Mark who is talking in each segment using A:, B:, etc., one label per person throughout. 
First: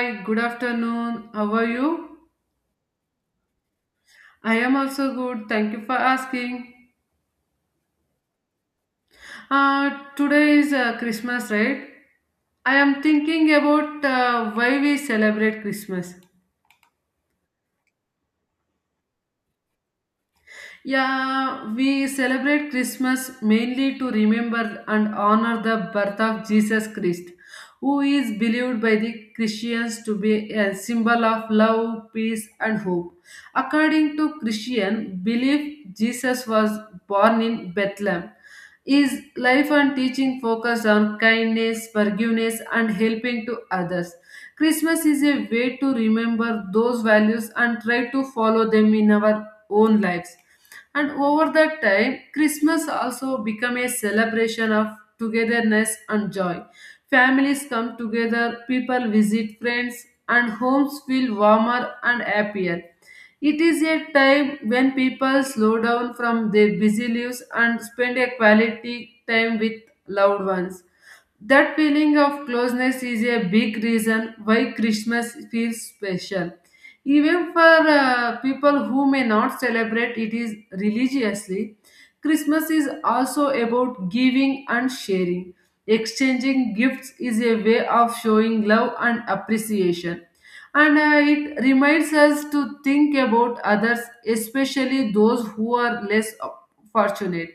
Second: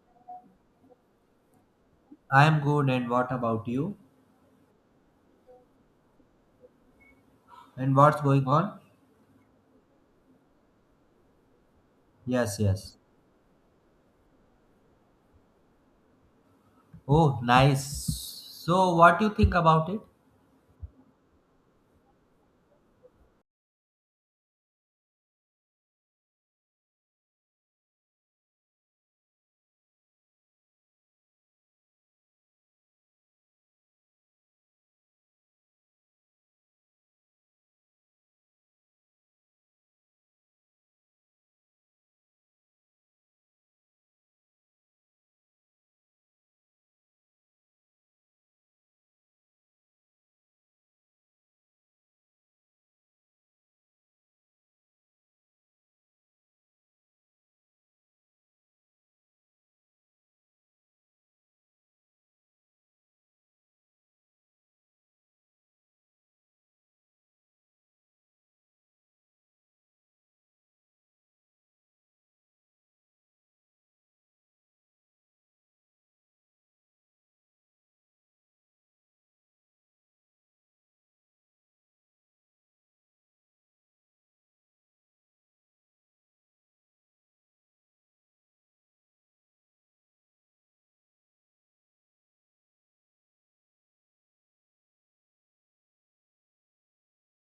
A: Hi, good afternoon. How are you?
B: I am good, and what about you?
A: I am also good. Thank you for asking.
B: And what's going on?
A: Uh, today is Christmas, right?
B: Yes,
A: I
B: yes.
A: am thinking about why we celebrate Christmas.
B: Oh, nice. So, what do you think about it?
A: Yeah, we celebrate Christmas mainly to remember and honor the birth of Jesus Christ, who is believed by the Christians to be a symbol of love, peace, and hope. According to Christian belief, Jesus was born in Bethlehem. His life and teaching focused on kindness, forgiveness, and helping to others. Christmas is a way to remember those values and try to follow them in our own lives, and over that time, christmas also become a celebration of togetherness and joy. Families come together, people visit friends, and homes feel warmer and happier. It is a time when people slow down from their busy lives and spend a quality time with loved ones. That feeling of closeness is a big reason why Christmas feels special. Even for people who may not celebrate it is religiously, Christmas is also about giving and sharing. Exchanging gifts is a way of showing love and appreciation. And it reminds us to think about others, especially those who are less fortunate.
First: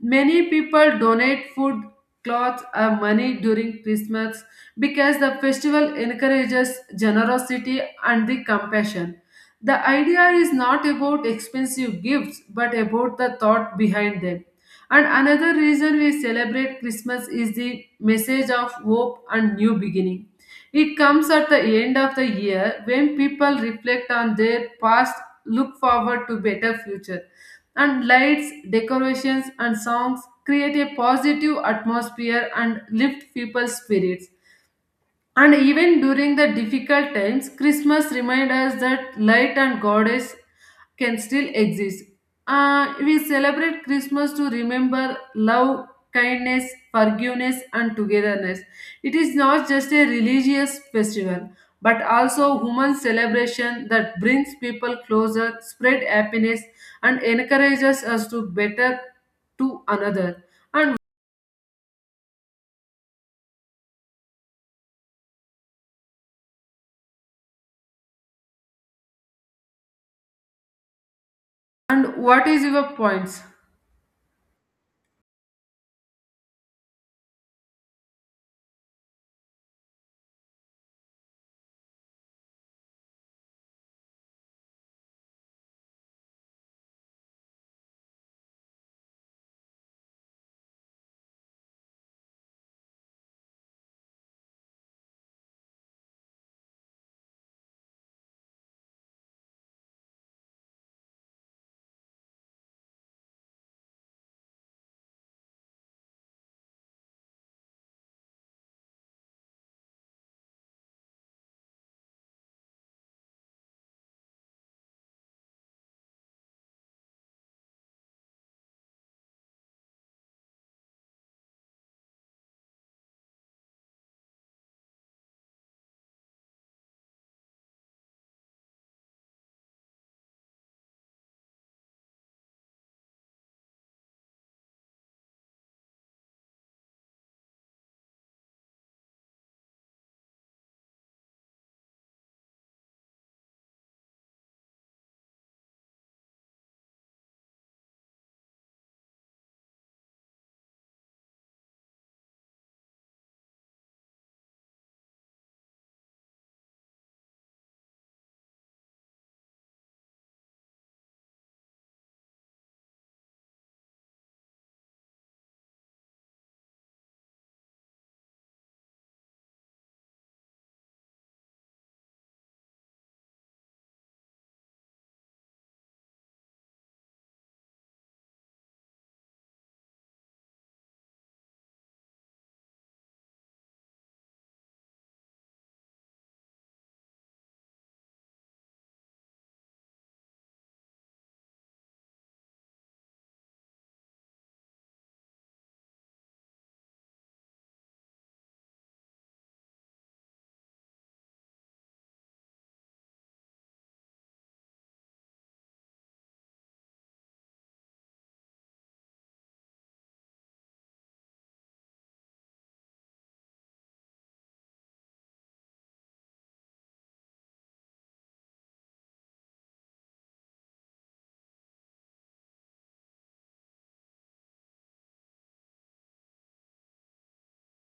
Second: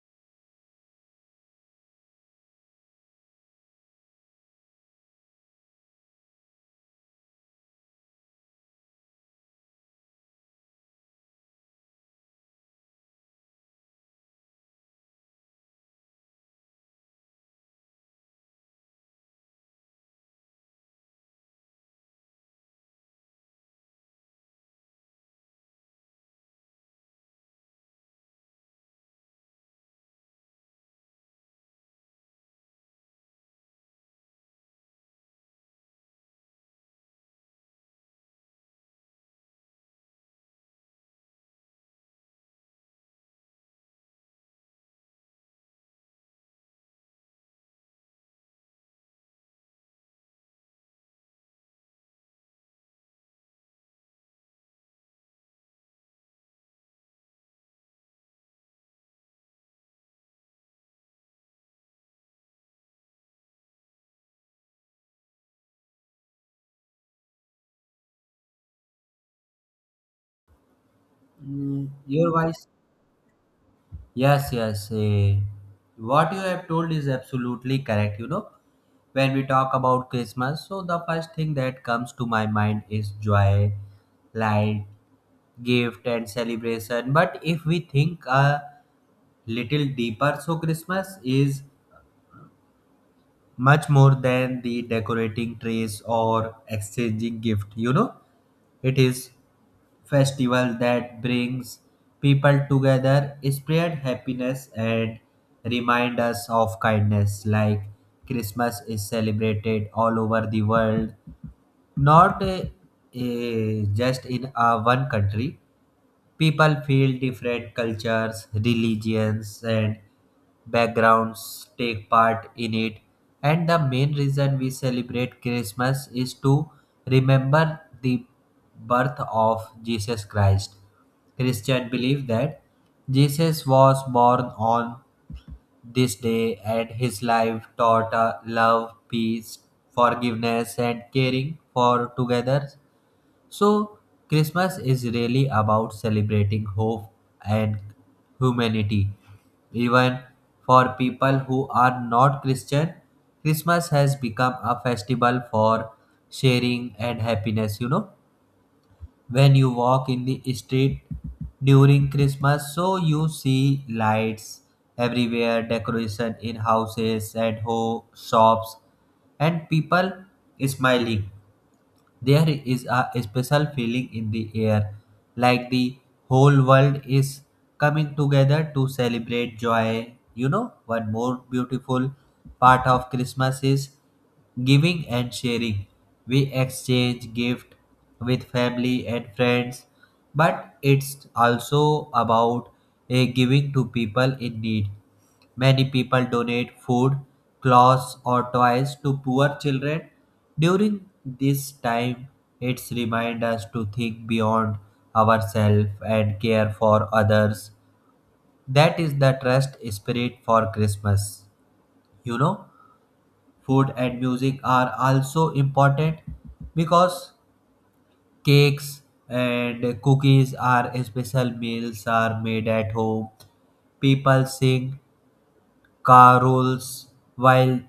A: Many people donate food, clothes or money during Christmas because the festival encourages generosity and the compassion. The idea is not about expensive gifts but about the thought behind them. And another reason we celebrate Christmas is the message of hope and new beginning. It comes at the end of the year when people reflect on their past, look forward to better future, and lights, decorations, and songs create a positive atmosphere and lift people's spirits. And even during the difficult times, Christmas reminds us that light and goddess can still exist. We celebrate Christmas to remember love, kindness, forgiveness, and togetherness. It is not just a religious festival, but also human celebration that brings people closer, spread happiness, and encourages us to better to another. And,
B: Mm,
A: and
B: your
A: what is
B: voice?
A: your points?
B: Yes, yes. eh, what you have told is absolutely correct. You know, when we talk about Christmas, so the first thing that comes to my mind is joy, light, gift, and celebration. But if we think a little deeper, so Christmas is much more than the decorating trees or exchanging gift. It is festival that brings people together, spread happiness, and remind us of kindness. Like, Christmas is celebrated all over the world, not just in one country. People feel different cultures, religions, and backgrounds take part in it. And the main reason we celebrate Christmas is to remember the birth of Jesus Christ. Christian believe that Jesus was born on this day, and his life taught love, peace, forgiveness, and caring for together. So, Christmas is really about celebrating hope and humanity. Even for people who are not Christian, Christmas has become a festival for sharing and happiness. You know, when you walk in the street during Christmas, so you see lights everywhere, decoration in houses and shops, and people smiling. There is a special feeling in the air, like the whole world is coming together to celebrate joy. You know, one more beautiful part of Christmas is giving and sharing. We exchange gift with family and friends, but it's also about a giving to people in need. Many people donate food, clothes, or toys to poor children. During this time, it's remind us to think beyond ourselves and care for others. That is the trust spirit for Christmas. You know, food and music are also important because cakes and cookies are special meals are made at home. People sing carols while,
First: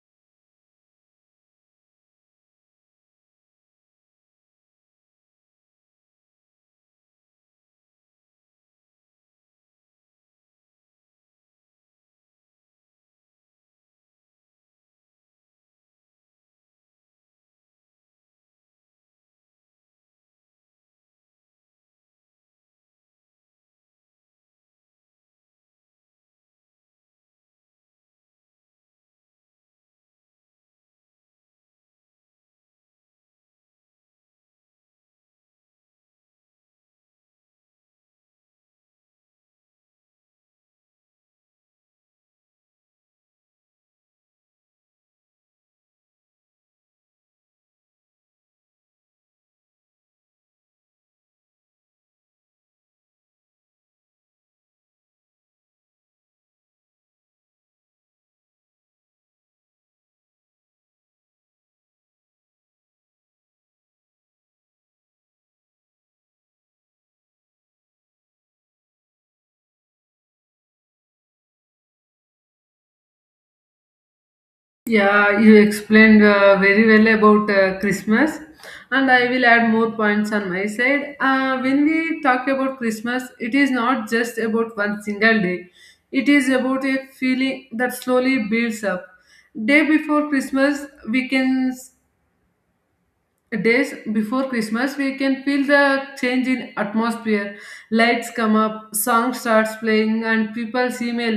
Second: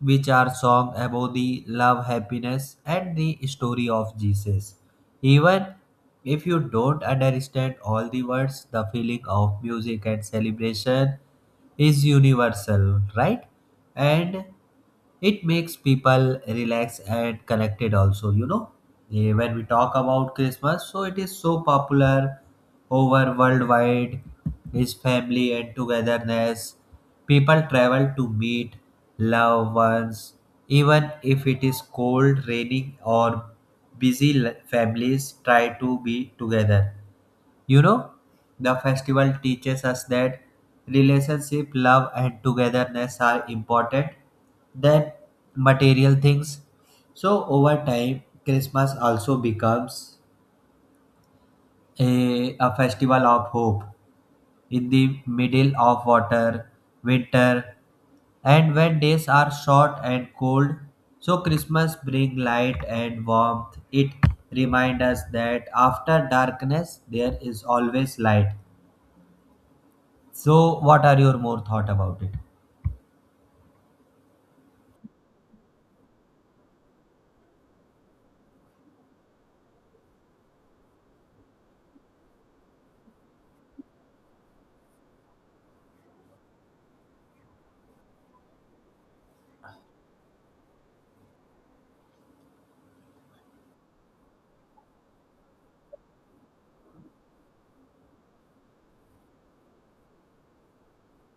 B: which are song about the love, happiness, and the story of Jesus. Even if you don't understand all the words, the feeling of music and celebration is universal, right? And it makes people relax and connected also. Eh, when we talk about Christmas, so it is so popular over worldwide is family and togetherness. People travel to meet loved ones even if it is cold, raining, or families try to be together. You know, the festival teaches us that relationship, love, and togetherness are important than material things. So, over time, Christmas also becomes a festival of hope in the middle of water, winter, and when days are short and cold. So, Christmas brings light and warmth. It reminds us that after darkness, there is always light. So, what are your more thought about it?
A: Yeah, you explained very well about Christmas, and I will add more points on my side. When we talk about Christmas, it is not just about one single day, it is about a feeling that slowly builds up. Day before Christmas, we can days before christmas, we can feel the change in atmosphere. Lights come up, song starts playing, and people seem a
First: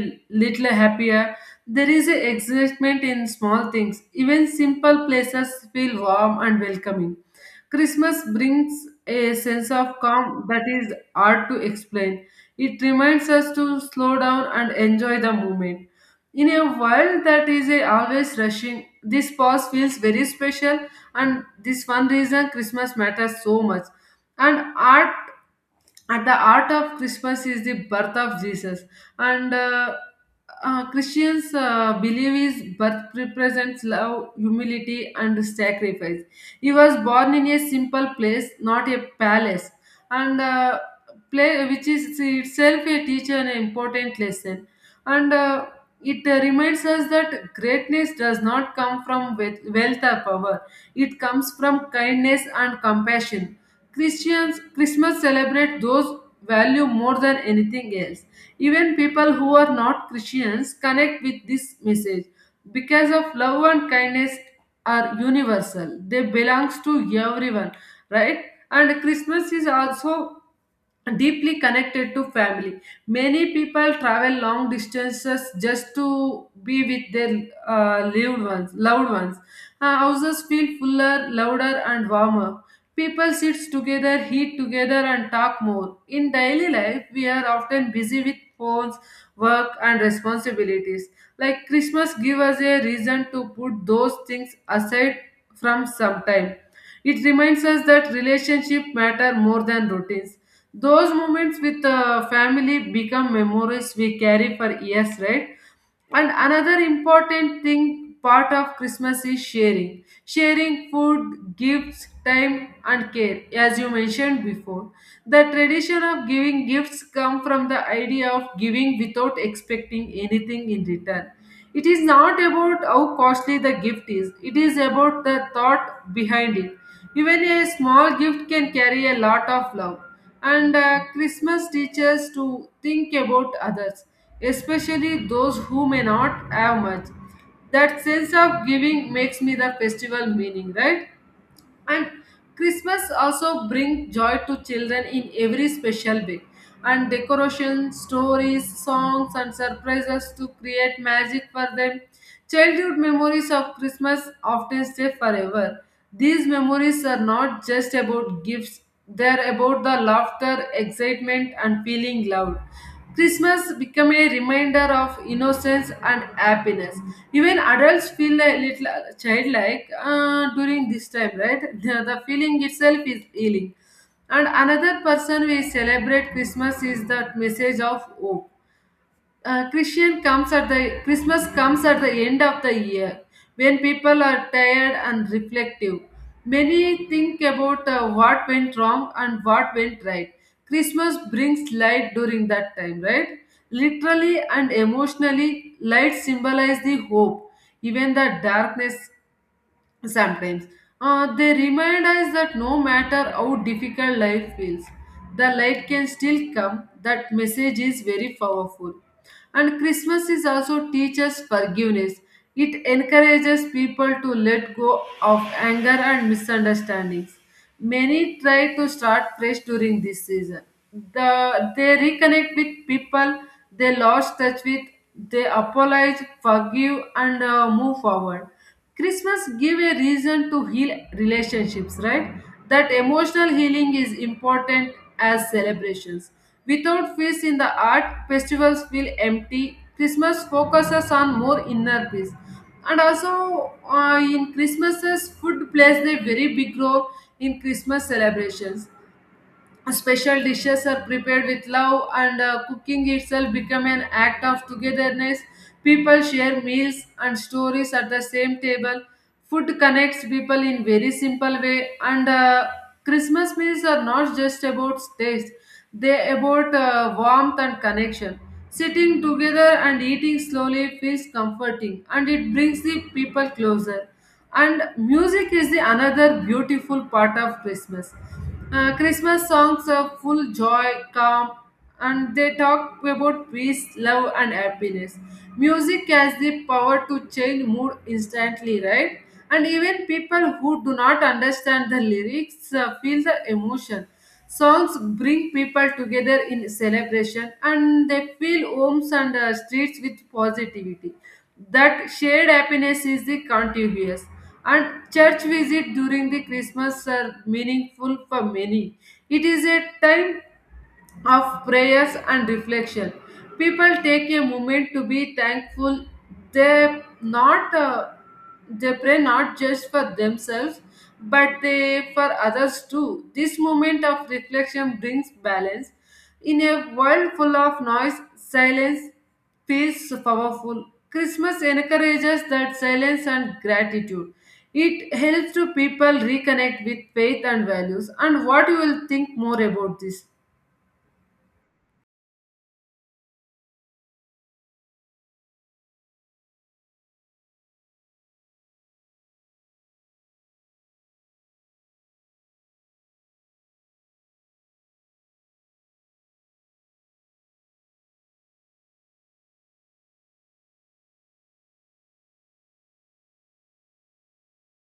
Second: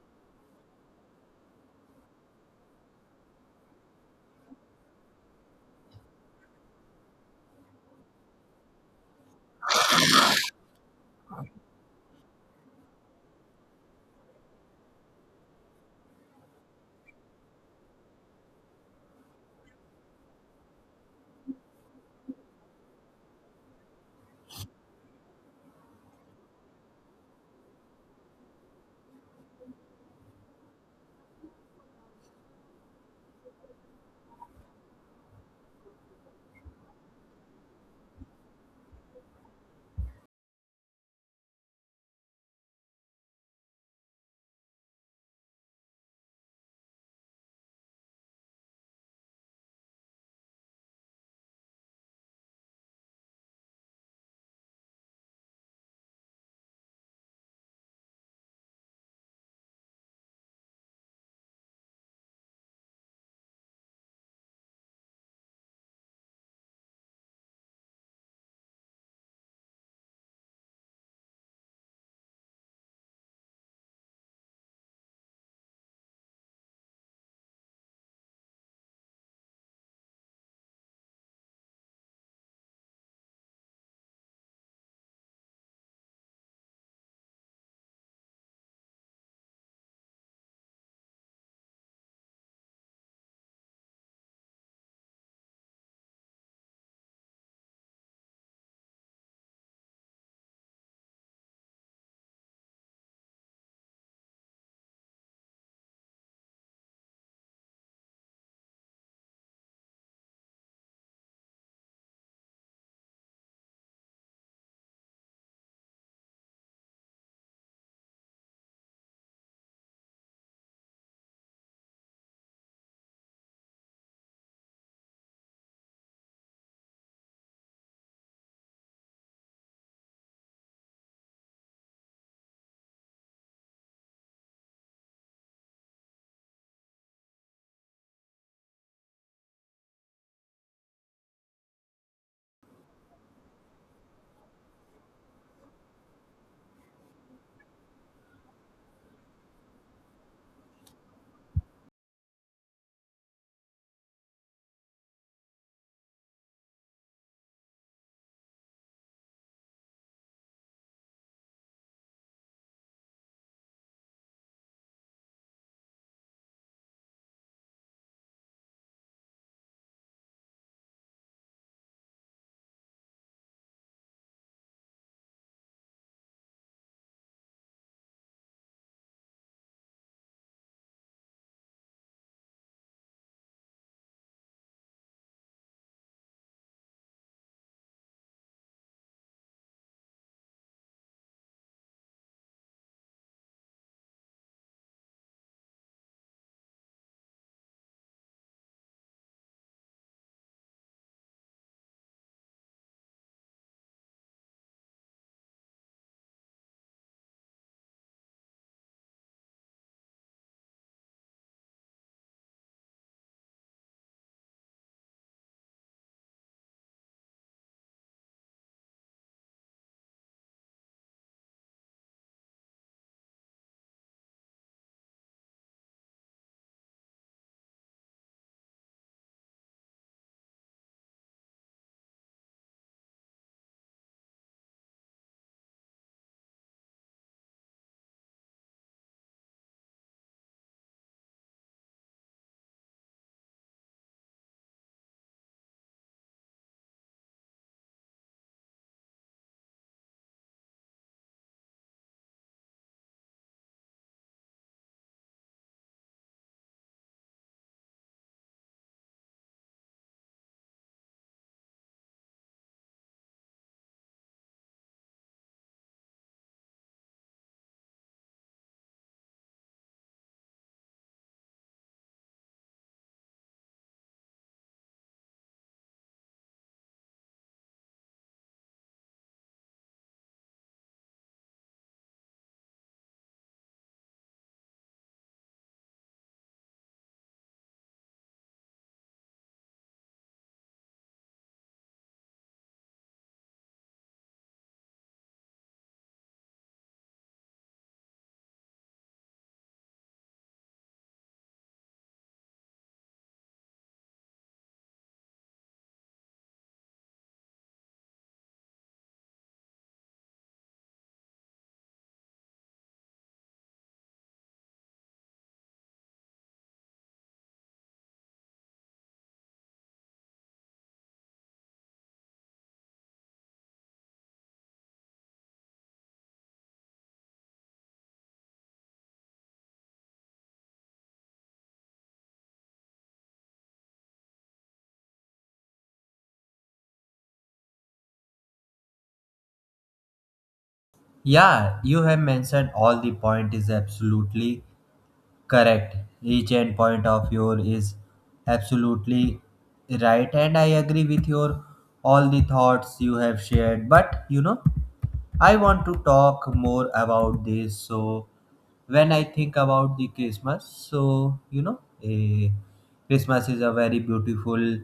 A: little happier. There is a excitement in small things. Even simple places feel warm and welcoming. Christmas brings a sense of calm that is hard to explain. It reminds us to slow down and enjoy the moment. In a world that is a always rushing, this pause feels very special, and this one reason christmas matters so much. And art at the art of christmas is the birth of jesus, and christians believe his birth represents love, humility and sacrifice. He was born in a simple place, not a palace, and play, which is itself a teacher, an important lesson, and it reminds us that greatness does not come from wealth or power. It comes from kindness and compassion. Christians Christmas celebrate those value more than anything else. Even people who are not Christians connect with this message because of love and kindness are universal. They belongs to everyone, right? And Christmas is also deeply connected to family. Many people travel long distances just to be with their loved ones. Houses feel fuller, louder, and warmer. People sit together, eat together, and talk more. In daily life, we are often busy with phones, work, and responsibilities. Like Christmas give us a reason to put those things aside from some time. It reminds us that relationship matter more than routines. Those moments with family become memories we carry for years, right? And another important thing part of Christmas is sharing. Sharing food, gifts, time and care, as you mentioned before. The tradition of giving gifts come from the idea of giving without expecting anything in return. It is not about how costly the gift is, it is about the thought behind it. Even a small gift can carry a lot of love. And Christmas teaches to think about others, especially those who may not have much. That sense of giving makes me the festival meaning, right? And christmas also bring joy to children in every special way, and decorations, stories, songs and surprises to create magic for them. Childhood memories of christmas often stay forever. These memories are not just about gifts, they're about the laughter, excitement, and feeling loved. Christmas become a reminder of innocence and happiness. Even adults feel a little childlike during this time, right? The feeling itself is healing. And another person we celebrate Christmas is that message of hope. Christian comes at the Christmas comes at the end of the year when people are tired and reflective. Many think about what went wrong and what went right. Christmas brings light during that time, right? Literally and emotionally, light symbolize the hope. Even the darkness sometimes, they remind us that no matter how difficult life feels, the light can still come. That message is very powerful. And Christmas is also teaches forgiveness. It encourages people to let go of anger and misunderstandings. Many try to start fresh during this season. They reconnect with people they lost touch with, they apologize, forgive, and move forward. Christmas give a reason to heal relationships, right? That emotional healing is important as celebrations. Without peace in the art, festivals feel empty. Christmas focuses on more inner peace, and also in christmases, food plays a very big role in christmas celebrations. Special dishes are prepared with love, and cooking itself become an act of togetherness. People share meals and stories at the same table. Food connects people in very simple way, and christmas meals are not just about taste, they about warmth and connection. Sitting together and eating slowly feels comforting, and it brings the people closer. And music is the another beautiful part of christmas. Christmas songs are full joy, calm, and they talk about peace, love and happiness. Music has the power to change mood instantly, right? And even people who do not understand the lyrics feel the emotion. Songs bring people together in celebration, and they fill homes and streets with positivity. That shared happiness is the contagious. And church visit during the Christmas are meaningful for many. It is a time of prayers and reflection. People take a moment to be thankful. They not uh, they pray not just for themselves, but they for others too. This moment of reflection brings balance. In a world full of noise, silence feels powerful. Christmas encourages that silence and gratitude. It helps to people reconnect with faith and values. And what you will think more about this?
B: Yeah, you have mentioned all the point is absolutely correct. Each end point of your is absolutely right, and I agree with your all the thoughts you have shared. But you know, I want to talk more about this. So, when I think about the Christmas, so you know, a Christmas is a very beautiful,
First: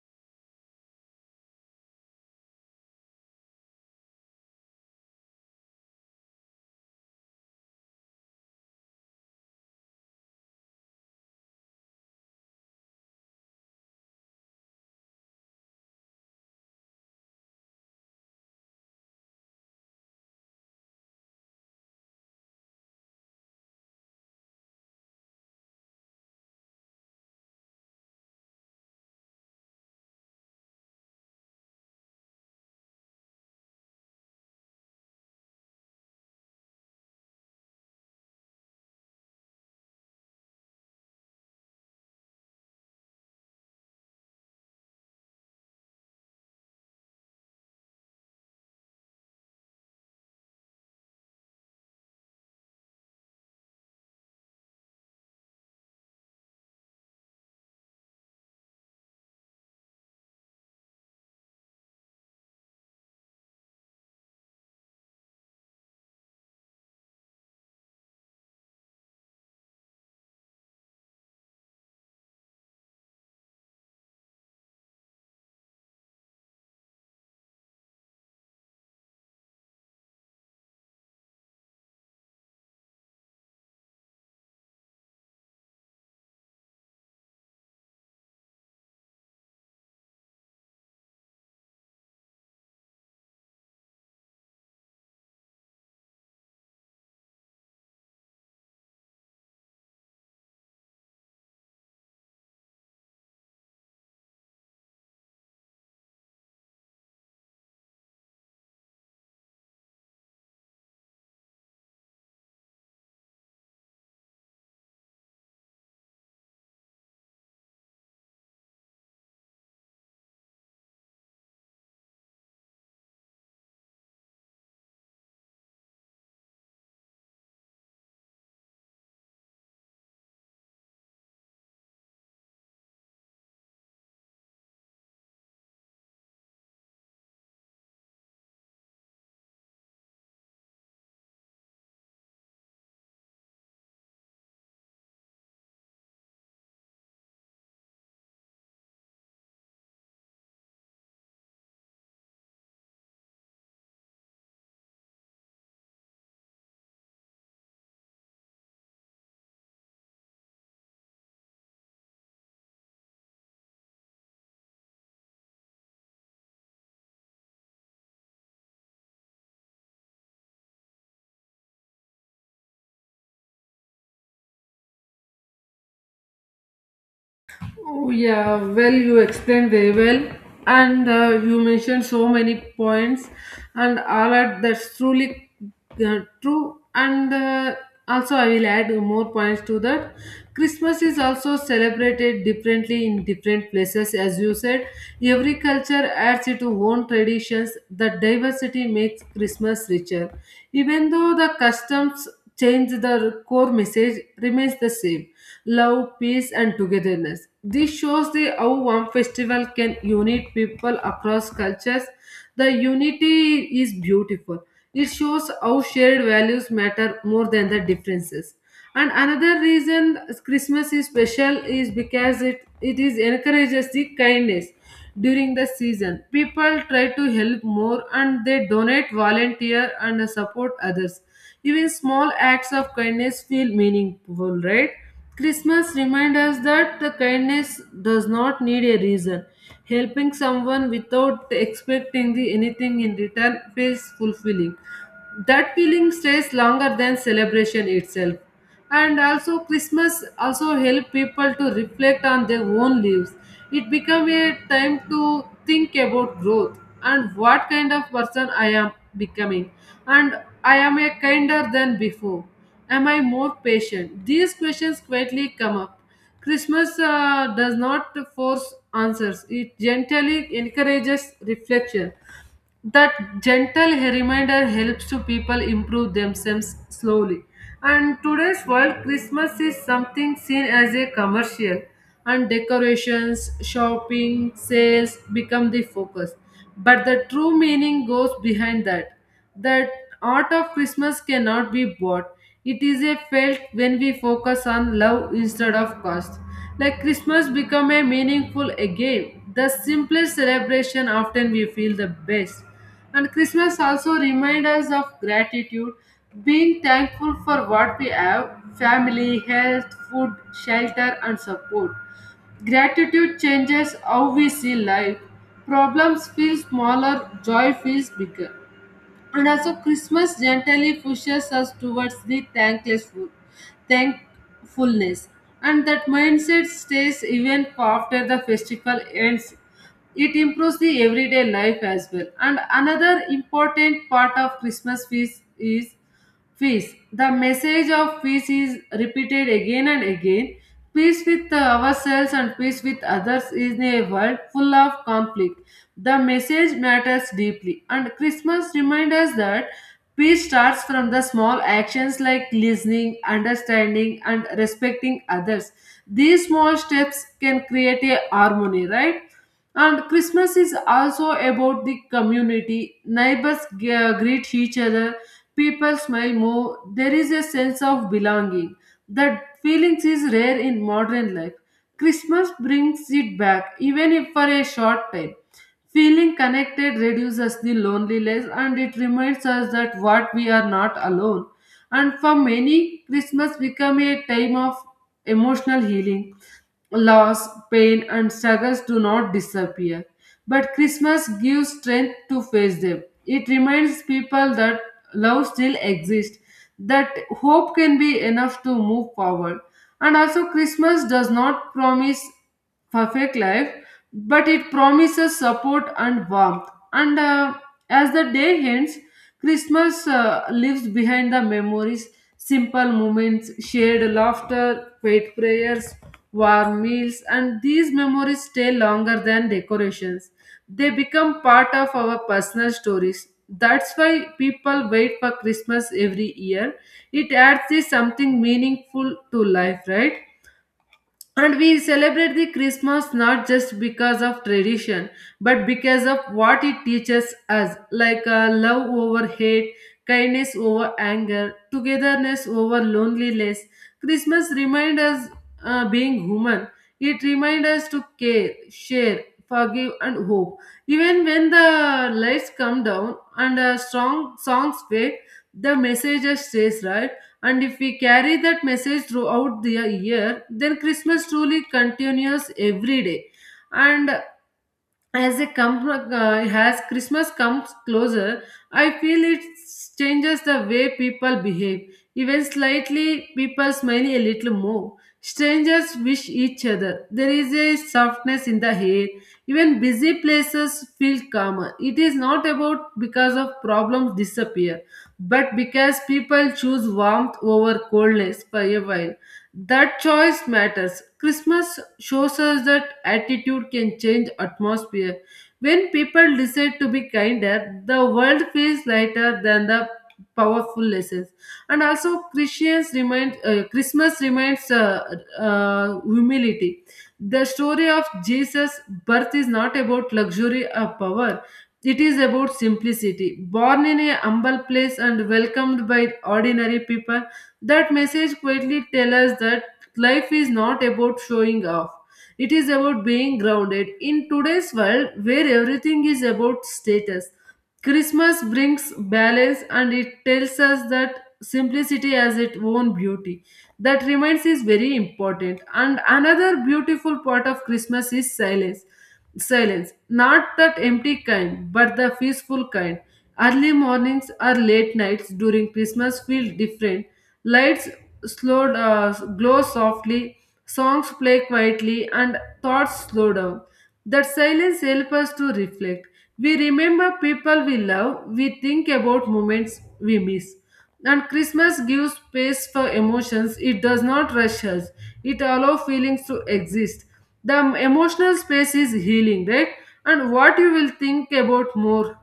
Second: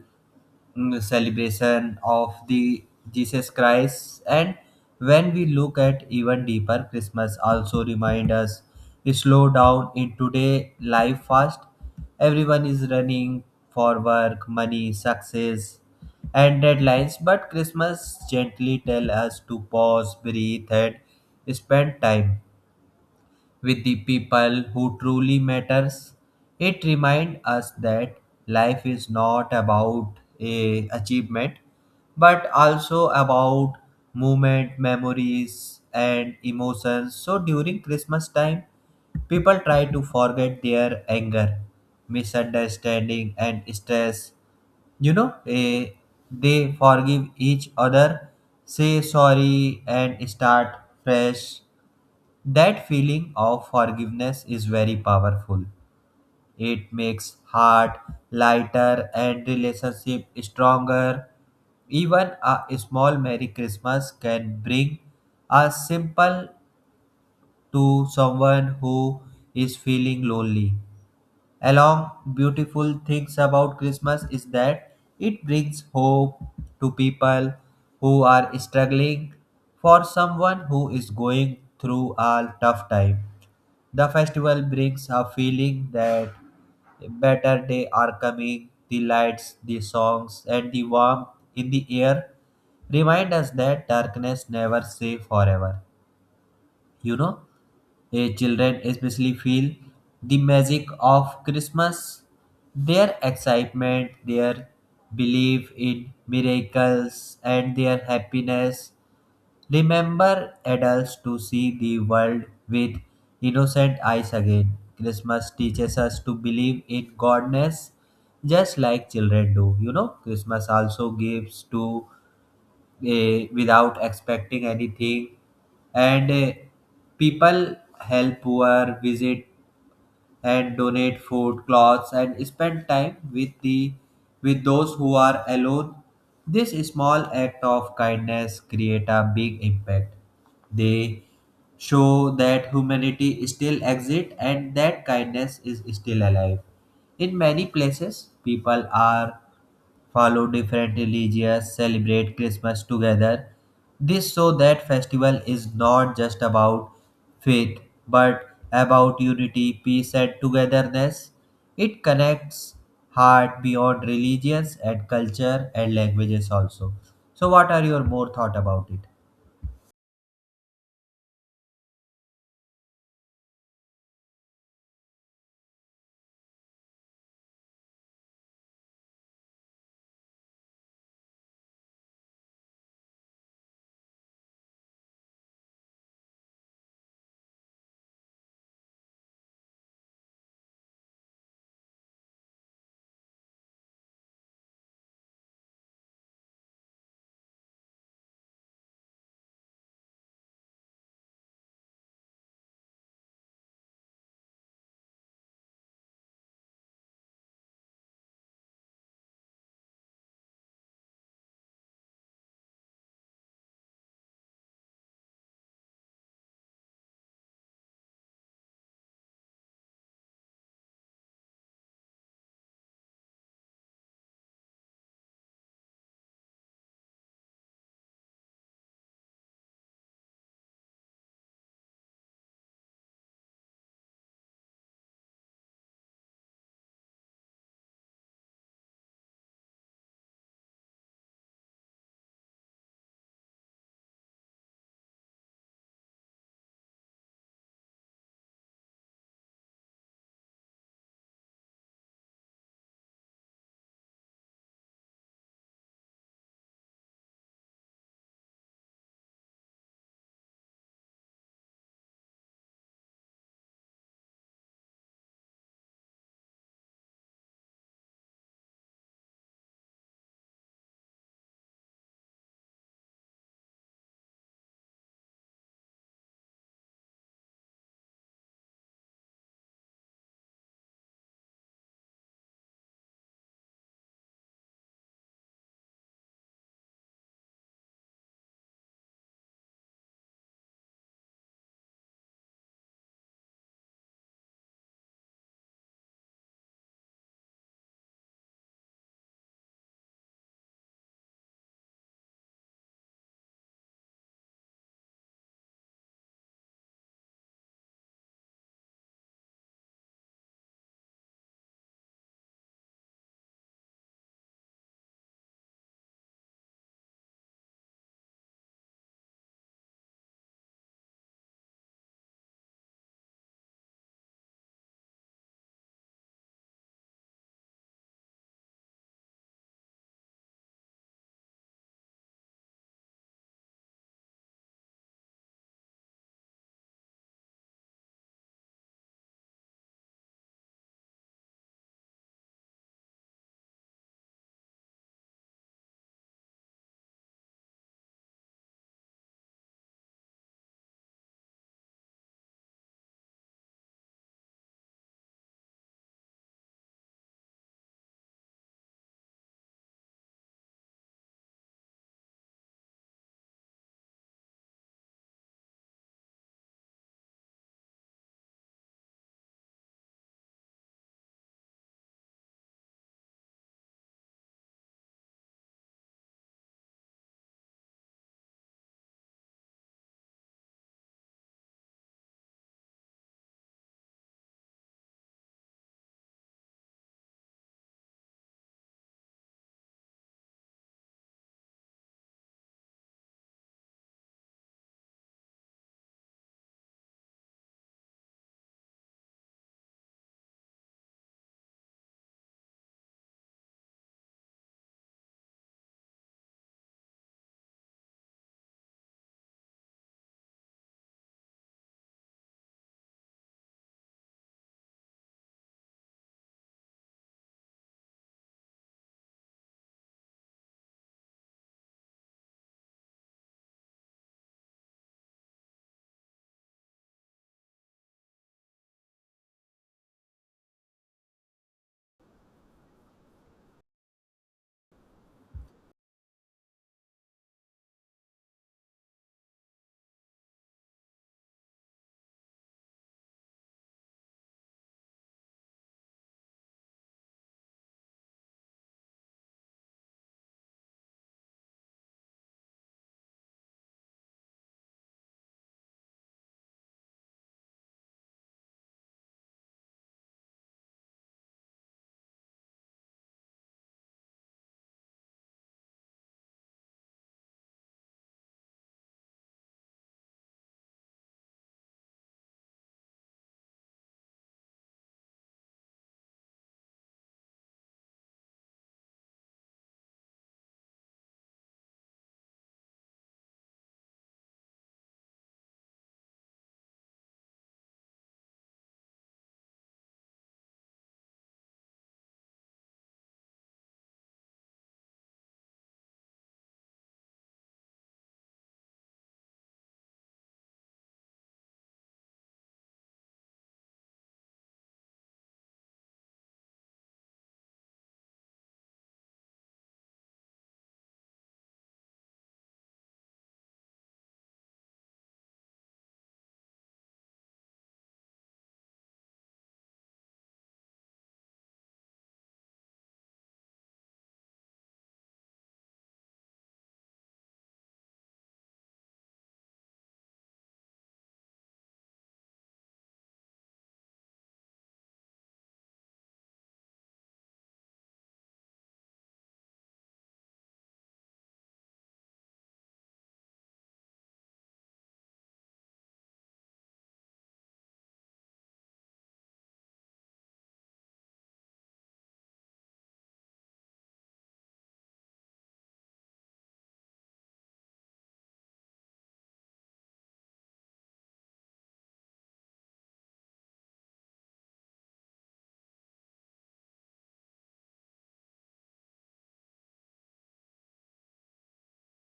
B: celebration of the Jesus Christ. And when we look at even deeper, Christmas also remind us slow down in today life fast. Everyone is running for work, money, success, and deadlines, but Christmas gently tells us to pause, breathe, and spend time with the people who truly matters. It reminds us that life is not about a achievement but also about movement, memories, and emotions. So during Christmas time, people try to forget their anger, misunderstanding, and stress. you know eh, they forgive each other, say sorry, and start fresh. That feeling of forgiveness is very powerful. It makes heart lighter and relationship stronger. Even a small Merry Christmas can bring a simple to someone who is feeling lonely. Along beautiful things about Christmas is that it brings hope to people who are struggling. For someone who is going through a tough time, the festival brings a feeling that better days are coming. The lights, the songs, and the warmth in the air remind us that darkness never stays forever. You know, Children especially feel the magic of Christmas, their excitement, their belief in miracles, and their happiness. Remember adults to see the world with innocent eyes again. Christmas teaches us to believe in goodness just like children do. You know, Christmas also gives to without expecting anything, and people help poor visit and donate food, clothes, and spend time with the with those who are alone. This small act of kindness create a big impact. They show that humanity still exists and that kindness is still alive. In many places, people are follow different religions, celebrate Christmas together. This so that festival is not just about faith but about unity, peace, and togetherness. It connects heart beyond religions and culture and languages also. So what are your more thought about it?
A: Oh, yeah, well, you explained very well, and you mentioned so many points, and all that that's truly true. And also, I will add more points to that. Christmas is also celebrated differently in different places, as you said. Every culture adds its own traditions. The diversity makes Christmas richer. Even though the customs change, the core message remains the same: love, peace, and togetherness. This shows the how one festival can unite people across cultures. The unity is beautiful. It shows how shared values matter more than the differences. And another reason Christmas is special is because it is encourages the kindness during the season. People try to help more and they donate, volunteer, and support others. Even small acts of kindness feel meaningful, right? Christmas reminds us that the kindness does not need a reason. Helping someone without expecting the anything in return feels fulfilling. That feeling stays longer than celebration itself. And also christmas also help people to reflect on their own lives. It become a time to think about growth, and what kind of person I am becoming, and I am a kinder than before, am I more patient. These questions quietly come up. Christmas does not force answers, it gently encourages reflection. That gentle reminder helps to people improve themselves slowly. And today's world, christmas is something seen as a commercial, and decorations, shopping, sales become the focus, but the true meaning goes behind that. The art of christmas cannot be bought, it is a felt when we focus on love instead of cost. Like Christmas become a meaningful again. The simplest celebration often we feel the best. And Christmas also reminds us of gratitude, being thankful for what we have: family, health, food, shelter and support. Gratitude changes how we see life. Problems feel smaller, joy feels bigger. And also, Christmas gently pushes us towards the thankfulness, and that mindset stays even after the festival ends. It improves the everyday life as well. And another important part of Christmas feast is peace. The message of peace is repeated again and again. Peace with ourselves and peace with others is a world full of conflict. The message matters deeply, and Christmas reminds us that peace starts from the small actions like listening, understanding, and respecting others. These small steps can create a harmony, right? And Christmas is also about the community. Neighbors greet each other. People smile more. There is a sense of belonging. That feelings is rare in modern life. Christmas brings it back, even if for a short time. Feeling connected reduces the loneliness and it reminds us that what we are not alone. And for many, Christmas become a time of emotional healing. Loss, pain, and struggles do not disappear. But Christmas gives strength to face them. It reminds people that love still exists, that hope can be enough to move forward. And also, Christmas does not promise perfect life, but it promises support and warmth. And As the day ends, Christmas leaves behind the memories, simple moments, shared laughter, faith prayers, warm meals, and these memories stay longer than decorations. They become part of our personal stories. That's why people wait for Christmas every year. It adds this something meaningful to life, right? And we celebrate the Christmas not just because of tradition, but because of what it teaches us, like love over hate, kindness over anger, togetherness over loneliness. Christmas reminds us being human. It reminds us to care, share, forgive, and hope. Even when the lights come down and strong songs fade, the message stays right, and if we carry that message throughout the year, then Christmas truly continues every day. And as christmas comes closer, I feel it changes the way people behave, even slightly. People smile a little more, strangers wish each other, there is a softness in the air, even busy places feel calmer. It is not about because of problems disappear, but because people choose warmth over coldness for a while. That choice matters. Christmas shows us that attitude can change atmosphere. When people decide to be kinder, the world feels lighter than the powerful lessons. And also, Christians remind Christmas reminds humility. The story of Jesus' birth is not about luxury or power. It is about simplicity. Born in a humble place and welcomed by ordinary people, that message quietly tells us that life is not about showing off. It is about being grounded. In today's world, where everything is about status, Christmas brings balance and it tells us that simplicity has its own beauty. That reminds is very important. And another beautiful part of Christmas is silence. Silence. Not that empty kind, but the peaceful kind. Early mornings or late nights during Christmas feel different. Lights glow softly, songs play quietly, and thoughts slow down. That silence helps us to reflect. We remember people we love, we think about moments we miss. And Christmas gives space for emotions. It does not rush us. It allows feelings to exist. The emotional space is healing, right? And what you will think about more.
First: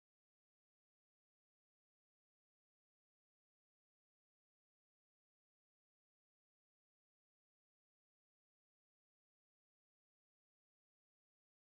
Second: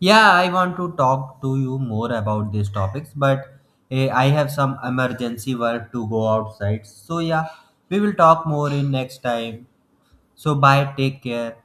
B: Yeah, I want to talk to you more about these topics, but I have some emergency work to go outside. So yeah, we will talk more in next time. So, bye, take care.